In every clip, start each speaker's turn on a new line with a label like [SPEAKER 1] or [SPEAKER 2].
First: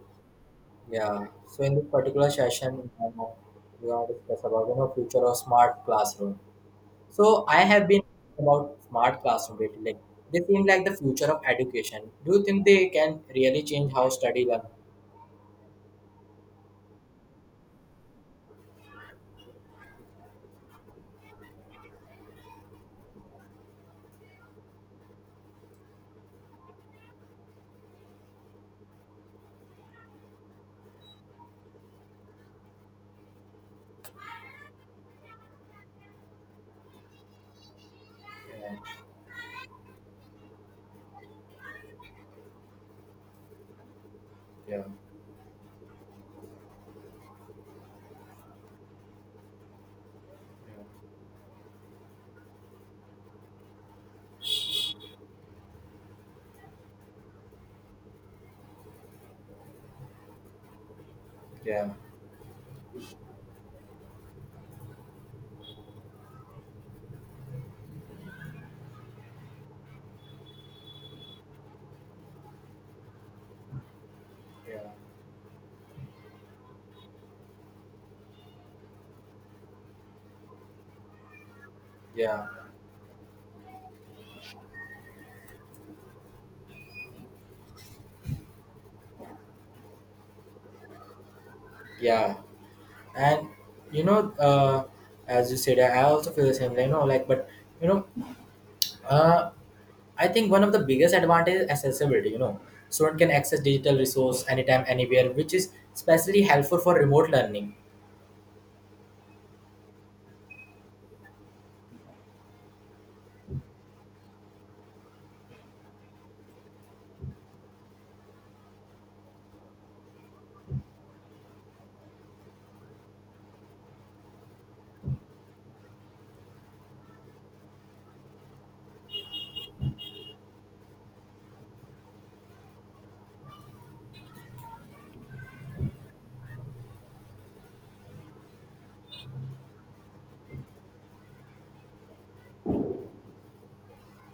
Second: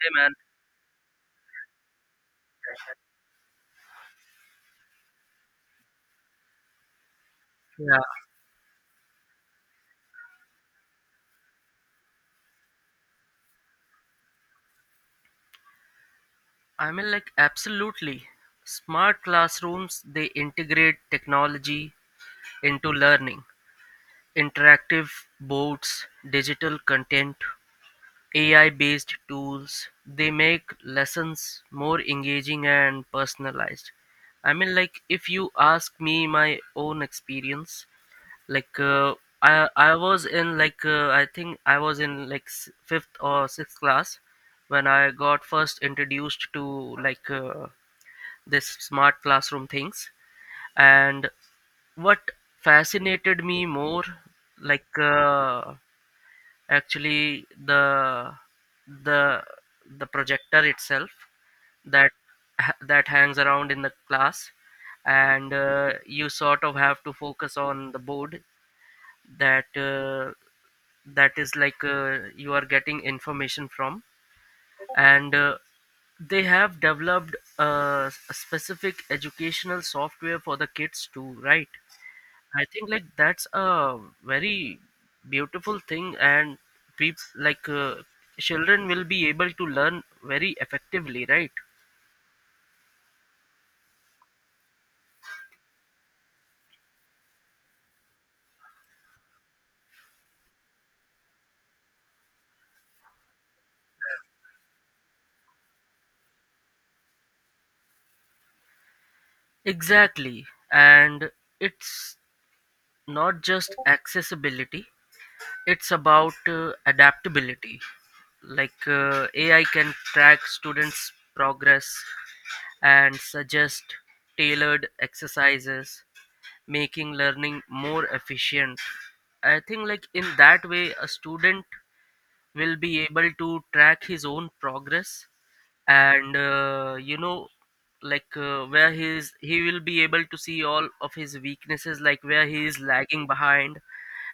[SPEAKER 1] Hey man,
[SPEAKER 2] Yeah. So in this particular session, we are to discuss about future of smart classroom. So I have
[SPEAKER 1] yeah,
[SPEAKER 2] been about smart classroom lately. Like they seem like the future of education. Do you think they can really change how study learn?
[SPEAKER 1] absolutely. Smart classrooms, they integrate technology into learning. Interactive boards, digital content, AI-based tools, they make lessons more engaging and personalized. I mean like if you ask me my own experience,
[SPEAKER 2] Yeah,
[SPEAKER 1] like uh, I was in like, I think I was in like fifth or sixth class
[SPEAKER 2] yeah,
[SPEAKER 1] when I got first introduced to this smart classroom things, and what fascinated me more, like uh, actually the the projector itself
[SPEAKER 2] yeah,
[SPEAKER 1] that that hangs around in the class, and you sort of have to focus on the board that that is like you are getting information from.
[SPEAKER 2] yeah,
[SPEAKER 1] And they have developed a specific educational software for the kids too, right?
[SPEAKER 2] yeah,
[SPEAKER 1] I think like that's a very beautiful thing, and people, children will be able to learn very effectively, right?
[SPEAKER 2] yeah. And you know, uh, as you said, I also feel the same. Like, like, but you know, uh, I think one of the biggest advantages is accessibility. Student can access digital resource anytime, anywhere, which is especially helpful for remote learning.
[SPEAKER 1] Exactly, and it's not just accessibility, it's about adaptability. AI can track students progress and suggest tailored exercises, making learning more efficient. I think like in that way a student will be able to track his own progress, and you know, where he is, he will be able to see all of his weaknesses, like where he is lagging behind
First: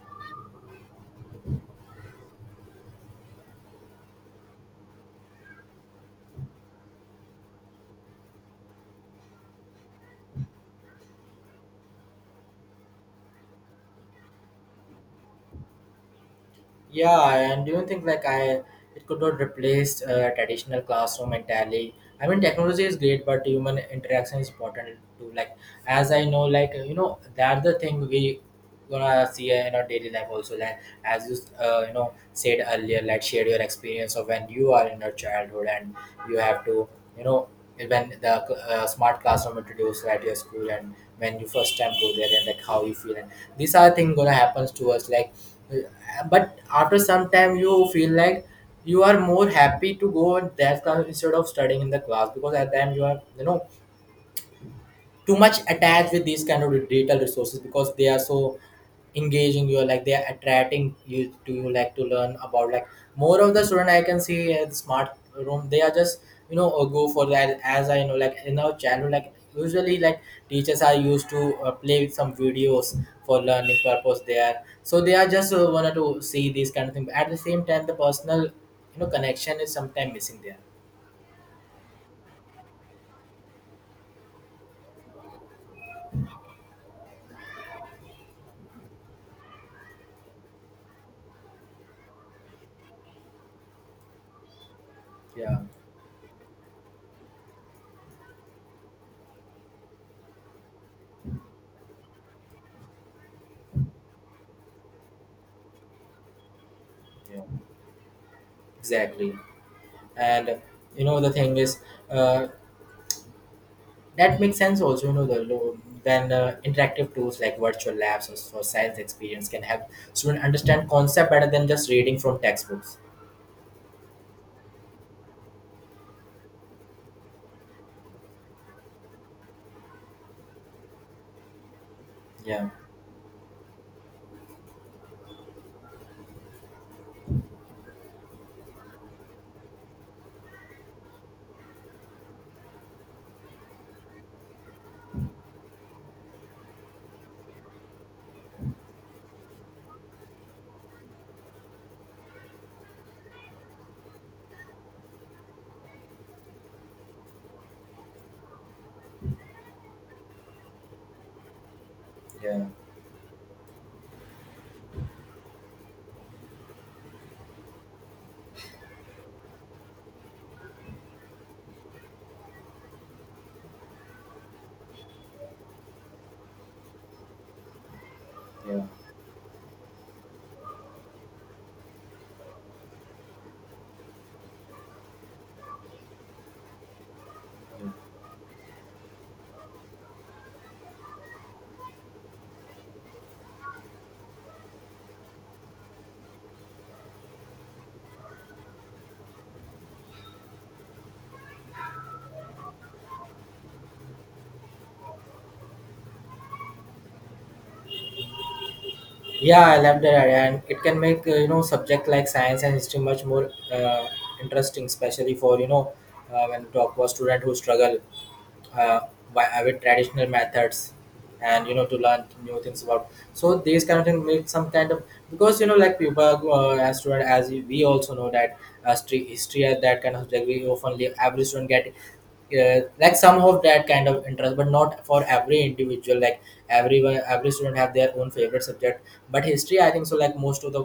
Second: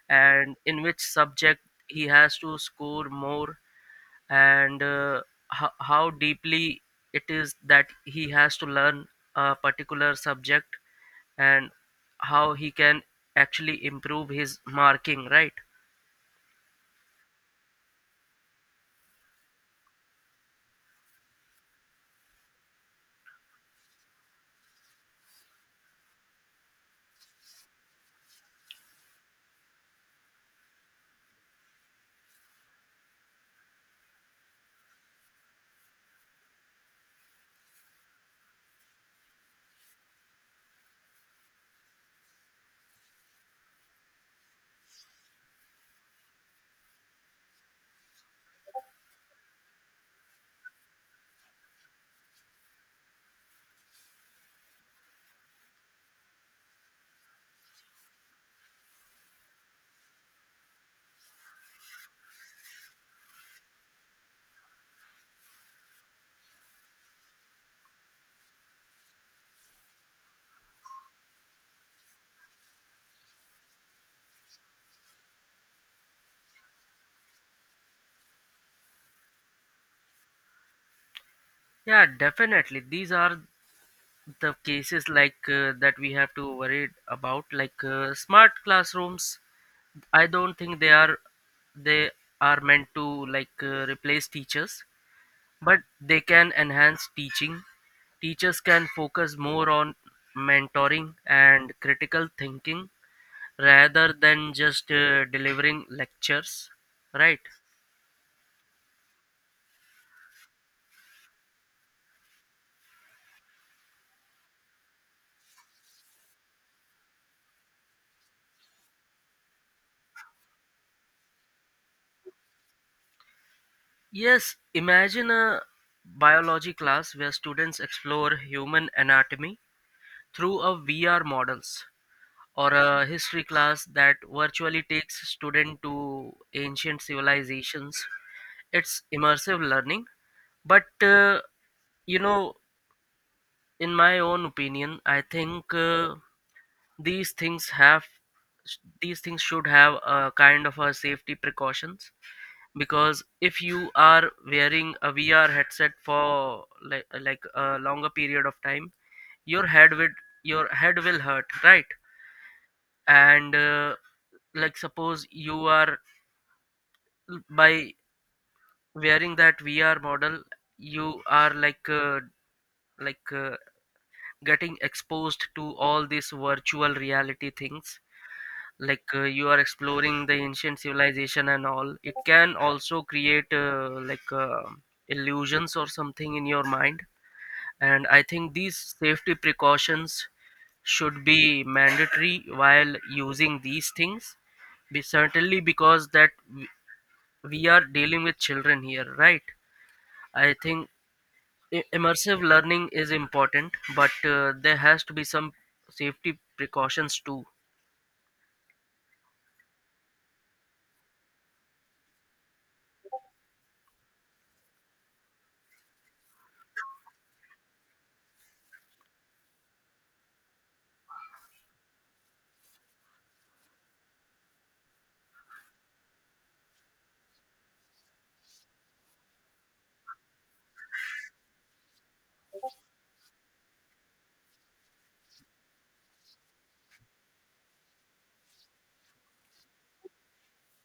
[SPEAKER 1] and in which subject he has to score more. And how deeply it is that he has to learn a particular subject, and how he can actually improve his marking, right?
[SPEAKER 2] Yeah, and do you think like I it could not replace traditional classroom entirely? I mean, technology is great, but human interaction is important too. Like, as I know, like that's the thing we gonna see in our daily life also. Like, as you you know said earlier, like share your experience of when you are in your childhood, and you have to you know when the smart classroom introduced at your school, and when you first time go there, and like how you feel. And these are things gonna happens to us, like, but after some time you feel like you are more happy to go in that class instead of studying in the class, because at the time you are too much attached with these kind of digital resources, because they are so engaging. You like, they are attracting you to, you like, to learn about, like, more of the student I can see at the smart room. They are just go for that. As I know, like in our channel, like usually like teachers are used to play with some videos for learning purpose there. So they are just wanted to see these kind of things. At the same time, the personal connection is sometimes missing there.
[SPEAKER 1] Yeah, definitely these are the cases that we have to worry about. Smart classrooms, I don't think they are meant to replace teachers.
[SPEAKER 2] Yeah,
[SPEAKER 1] But they can enhance teaching. Teachers can focus more on mentoring and critical thinking rather than just delivering lectures,
[SPEAKER 2] yeah,
[SPEAKER 1] right?
[SPEAKER 2] exactly. And the thing is, uh, that makes sense also. Then interactive tools like virtual labs or for science experience can help students understand concept better than just reading from textbooks.
[SPEAKER 1] Yes, imagine a biology class where students explore human anatomy through a VR models,
[SPEAKER 2] Yeah,
[SPEAKER 1] or a history class that virtually takes student to ancient civilizations. It's immersive learning, but you know, in my own opinion I think these things have these things should have a kind of a safety precautions. Because if you are wearing a VR headset for like a longer period of time, your head would your head will hurt, right?
[SPEAKER 2] yeah,
[SPEAKER 1] And like suppose you are by wearing that VR model, you are like uh, getting exposed to all these virtual reality things,
[SPEAKER 2] yeah.
[SPEAKER 1] you are exploring the ancient civilization and all, it can also create illusions or something in your mind.
[SPEAKER 2] Yeah,
[SPEAKER 1] And I think these safety precautions should be mandatory while using these things, be certainly, because that we we are dealing with children here, right? I think immersive learning is important, but there has to be some safety precautions too.
[SPEAKER 2] yeah, I love that idea, and it can make subject like science and history much more interesting, especially for when we talk about student who struggle uh, by with traditional methods and to learn new things about. So these kind of things make some kind of, because like people, as student, as we also know that history at that kind of subject we often leave. Every student get like some of that kind of interest, but not for every individual. Like, everyone, every student have their own favorite subject, but history, I think so, like most of the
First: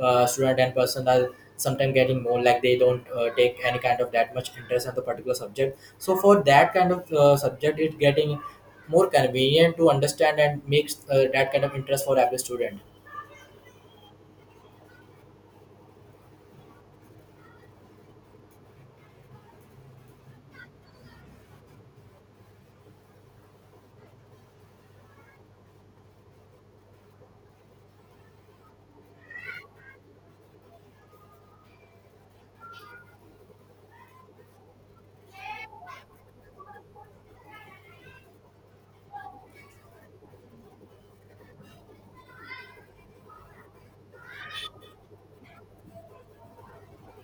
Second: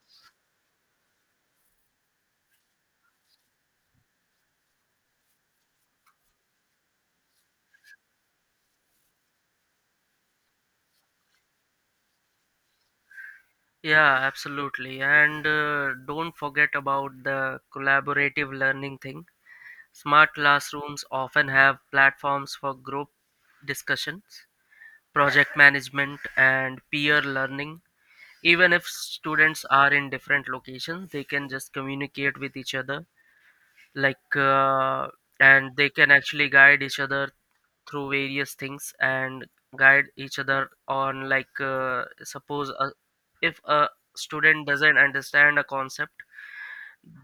[SPEAKER 2] student and person are sometimes getting more, like they don't take any kind of that much interest in the particular subject. So for that kind of subject it's getting more convenient to understand, and makes that kind of interest for every student.
[SPEAKER 1] Yeah, absolutely. And don't forget about the collaborative learning thing. Smart classrooms often have platforms for group discussions, project management, and peer learning. Even if students are in different locations, they can just communicate with each other, like, uh, and they can actually guide each other through various things, and guide each other on suppose if a student doesn't understand a concept,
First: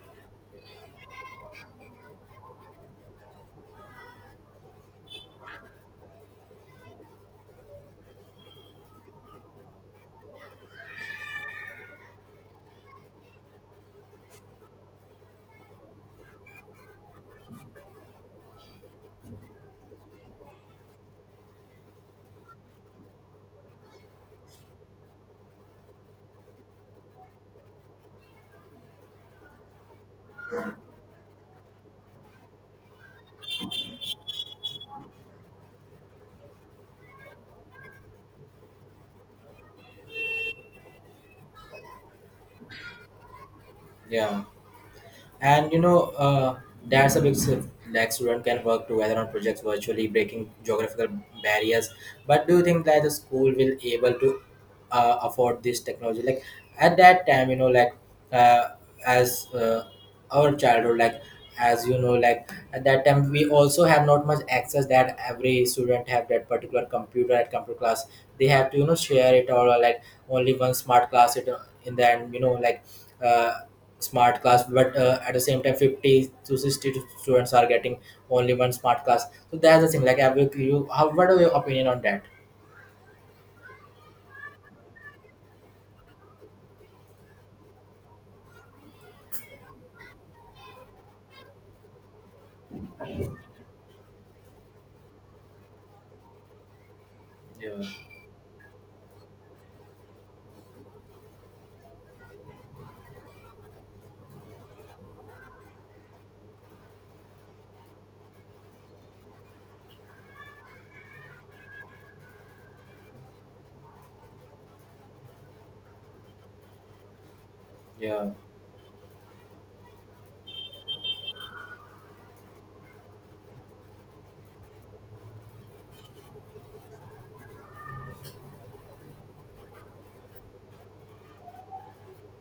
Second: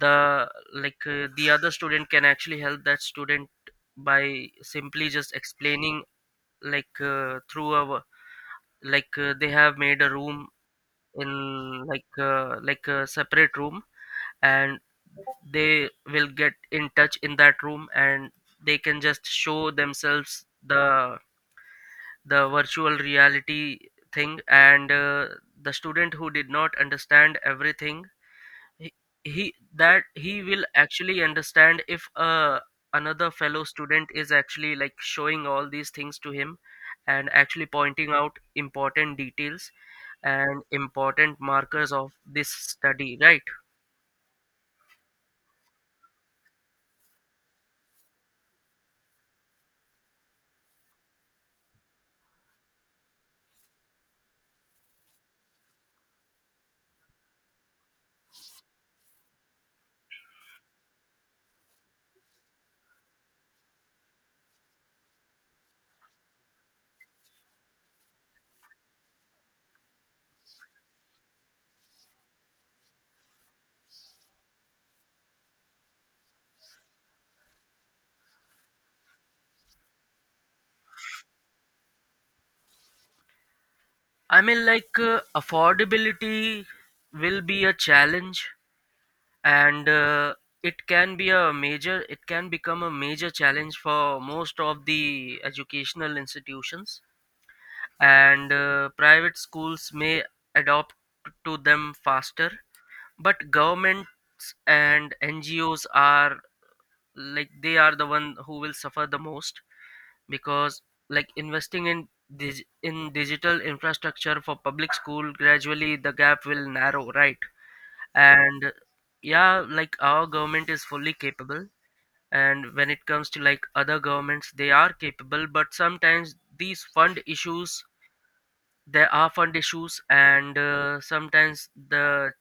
[SPEAKER 1] the the other student can actually help that student by simply just explaining, like through a like they have made a room in like a separate room, and they will get in touch in that room, and they can just show themselves the virtual reality thing. And the student who did not understand everything, he, he will actually understand if another fellow student is actually like showing all these things to him, and actually pointing out important details and important markers of this study, right?
[SPEAKER 2] Yeah. And that's a big shift. Like students can work together on projects virtually, breaking geographical barriers. But do you think that the school will able to afford this technology? Like at that time, like uh, as, our childhood, like as like at that time, we also have not much access that every student have that particular computer at computer class. They have to share it, or like only one smart class it, in the end, like uh, smart class, but at the same time 50 to 60 students are getting only one smart class. So that's the thing, like I will, you how what are your opinion on that.
[SPEAKER 1] I mean like affordability will be a challenge. And it can become a major challenge for most of the educational institutions.
[SPEAKER 2] Yeah,
[SPEAKER 1] And private schools may adopt to them faster, but governments and NGOs are, like they are the one who will suffer the most, because like investing in in digital infrastructure for public school, gradually the gap will narrow, right?
[SPEAKER 2] yeah.
[SPEAKER 1] And yeah, like our government is fully capable, and when it comes to like other governments, they are capable, but sometimes these fund issues, there are fund issues. And sometimes the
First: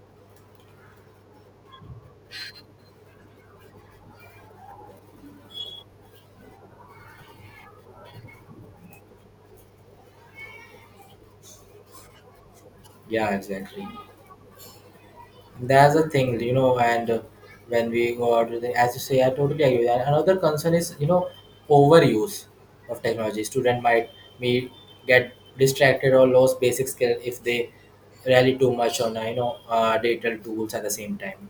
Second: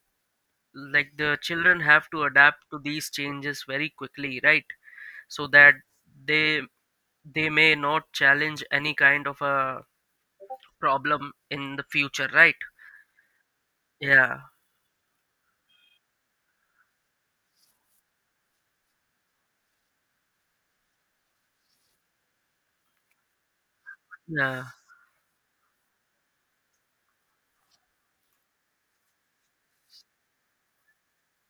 [SPEAKER 1] like the children have to adapt to these changes very quickly, right? So that they they may not challenge any kind of a problem in the future, right?
[SPEAKER 2] Yeah, exactly.
[SPEAKER 1] yeah
[SPEAKER 2] That's the thing, and when we go out with the, as you say, I totally agree with that. Another concern is, overuse of technology. Student might
[SPEAKER 1] yeah
[SPEAKER 2] may get distracted or lose basic skill if they rely too much on, digital tools at the same time.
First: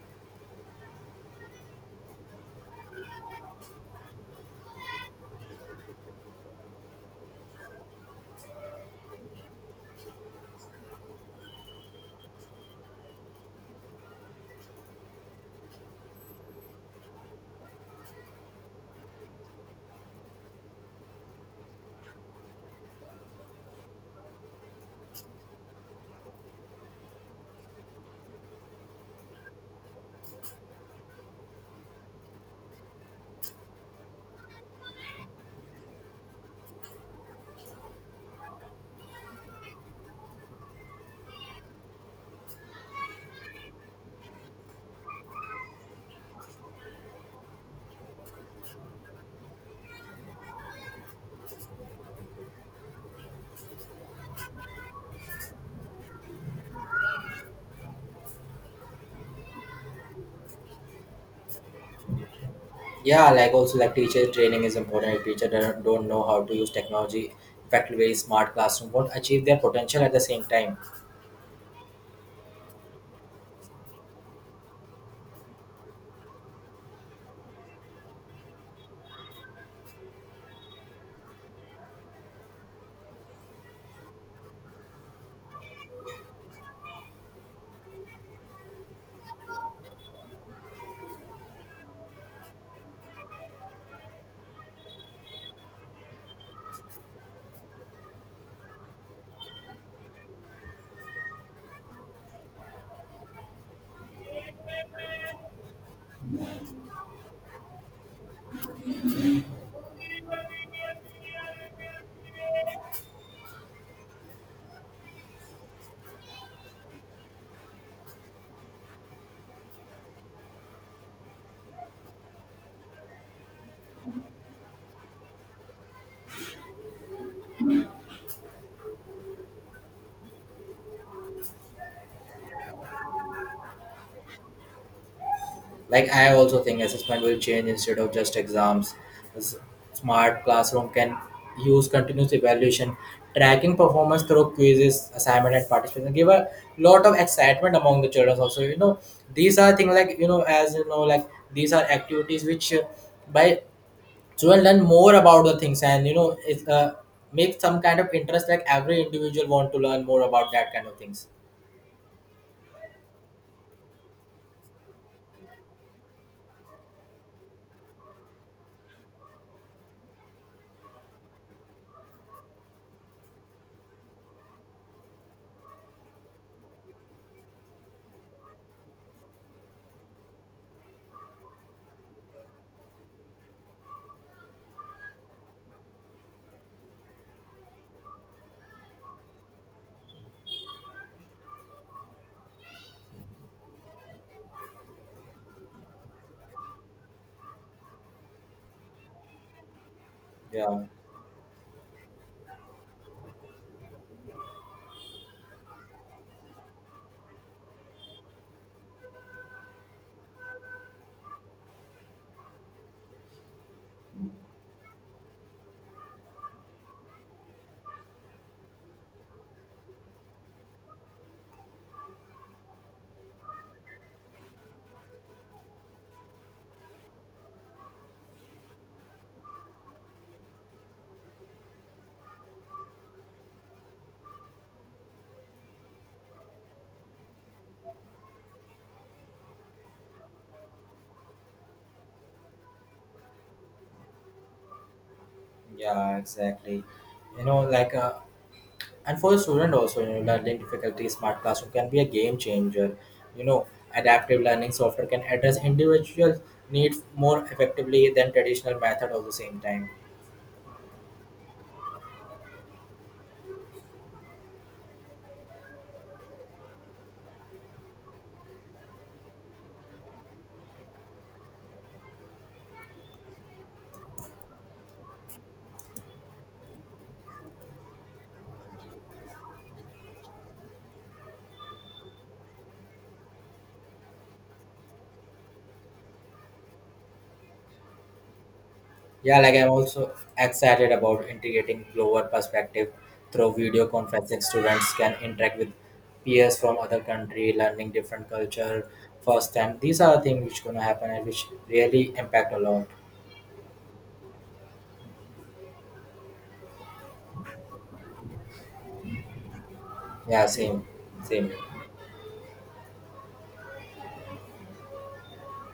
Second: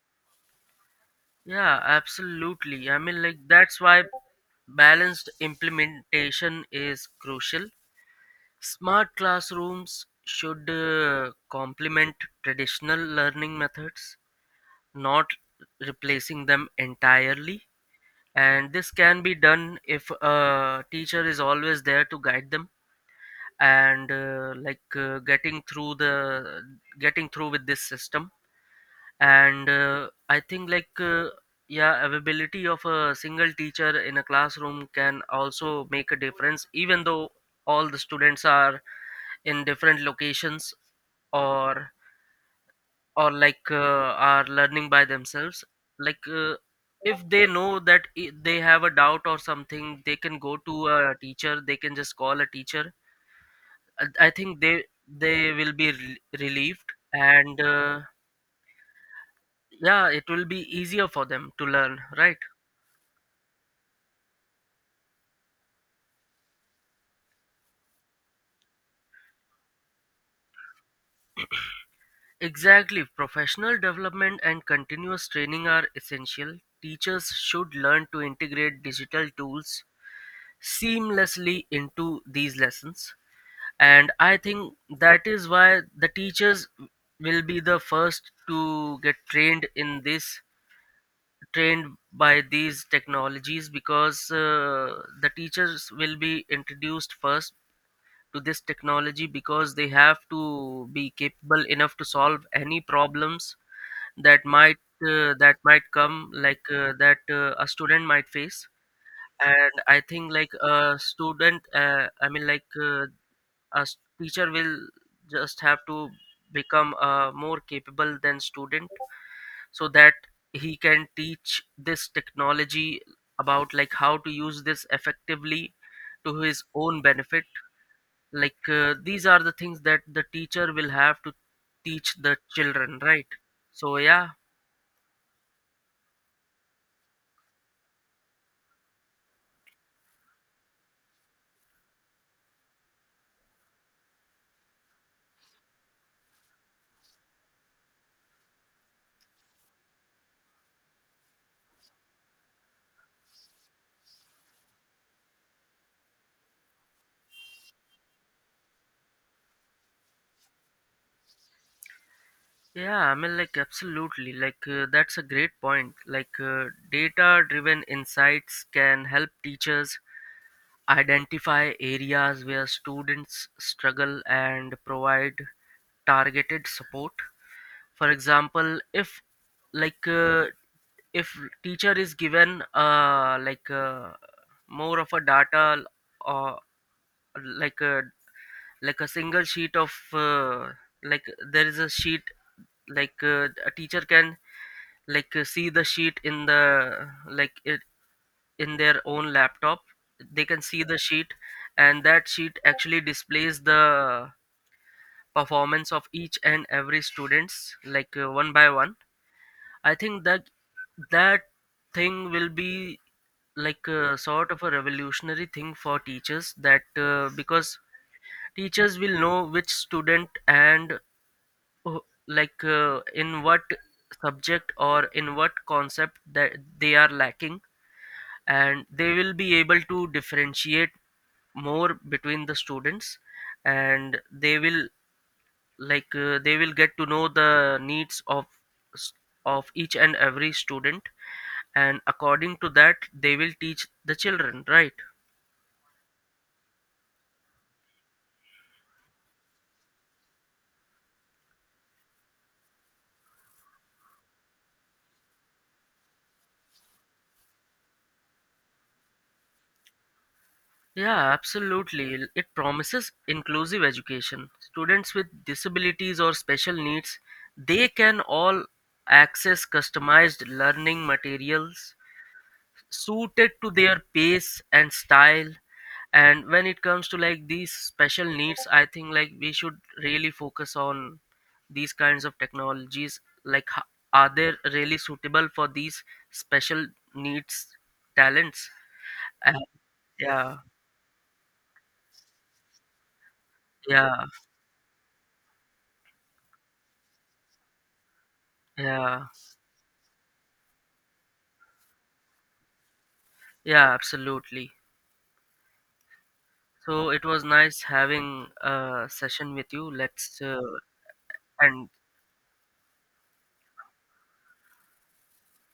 [SPEAKER 1] yeah Absolutely. I mean like that's why balanced implementation is crucial. Smart classrooms should complement traditional learning methods, not replacing them entirely. And this can be done if a teacher is always there to guide them, and getting through with this system. And I think yeah, availability of a single teacher in a classroom can also make a difference, even though all the students are in different locations, or or are learning by themselves. like uh, if they know that they have a doubt or something, they can go to a teacher, they can just call a teacher. I think they will be relieved. And yeah, it will be easier for them to learn, right?
[SPEAKER 2] Yeah, like also like teacher training is important. If teacher don't know how to use technology effectively, smart classroom won't achieve their potential at the same time.
[SPEAKER 1] Exactly. Professional development and continuous training are essential. Teachers should learn to integrate digital tools seamlessly into these lessons. And I think that is why the teachers will be the first to get trained in this, trained by these technologies. Because the teachers will be introduced first to this technology, because they have to be capable enough to solve any problems that might that might come, that a student might face. And I think like a student I mean like a teacher will just have to become more capable than student, so that he can teach this technology about like how to use this effectively to his own benefit. These are the things that the teacher will have to teach the children, right? So yeah.
[SPEAKER 2] Like, I also think assessment will change instead of just exams. S- Smart classroom can use continuous evaluation, tracking performance through quizzes assignment and participation, give a lot of excitement among the children also. These are things like as like, these are activities which by children learn more about the things. And it makes some kind of interest, like every individual want to learn more about that kind of things.
[SPEAKER 1] Yeah, I mean, like, absolutely. That's a great point. Data driven insights can help teachers identify areas where students struggle and provide targeted support. For example, if, like, uh, if teacher is given, more of a data, or like a like a single sheet of like, there is a sheet, a teacher can see the sheet in the like it in their own laptop, they can
[SPEAKER 2] Yeah,
[SPEAKER 1] see the sheet. And that sheet actually displays the performance of each and every students, one by one. I think that thing will be like a sort of a revolutionary thing for teachers, that because teachers will know which student, and who- in what subject or in what concept that they are lacking, and they will be able to differentiate more between the students, and they will they will get to know the needs of s- of each and every student, and according to that they will teach the children, right?
[SPEAKER 2] yeah, exactly. you know like uh, and for a student also, learning difficulty, smart classroom can be a game changer. you know adaptive learning software can address individual needs more effectively than traditional method at the same time.
[SPEAKER 1] Yeah, absolutely. It promises inclusive education. Students with disabilities or special needs, they can all access customized learning materials suited to their pace and style. And when it comes to like these special needs, I think like we should really focus on these kinds of technologies, like are they really suitable for these special needs talents?
[SPEAKER 2] Yeah, like
[SPEAKER 1] And
[SPEAKER 2] I'm also
[SPEAKER 1] yeah.
[SPEAKER 2] excited about integrating global perspective through video
[SPEAKER 1] yeah
[SPEAKER 2] conferencing. Students can interact with peers from other country learning different culture
[SPEAKER 1] yeah
[SPEAKER 2] first time. These are the things which gonna happen and which really impact a lot.
[SPEAKER 1] yeah Absolutely. So it was nice having a session with you. Let's
[SPEAKER 2] Yeah, same, same.
[SPEAKER 1] end.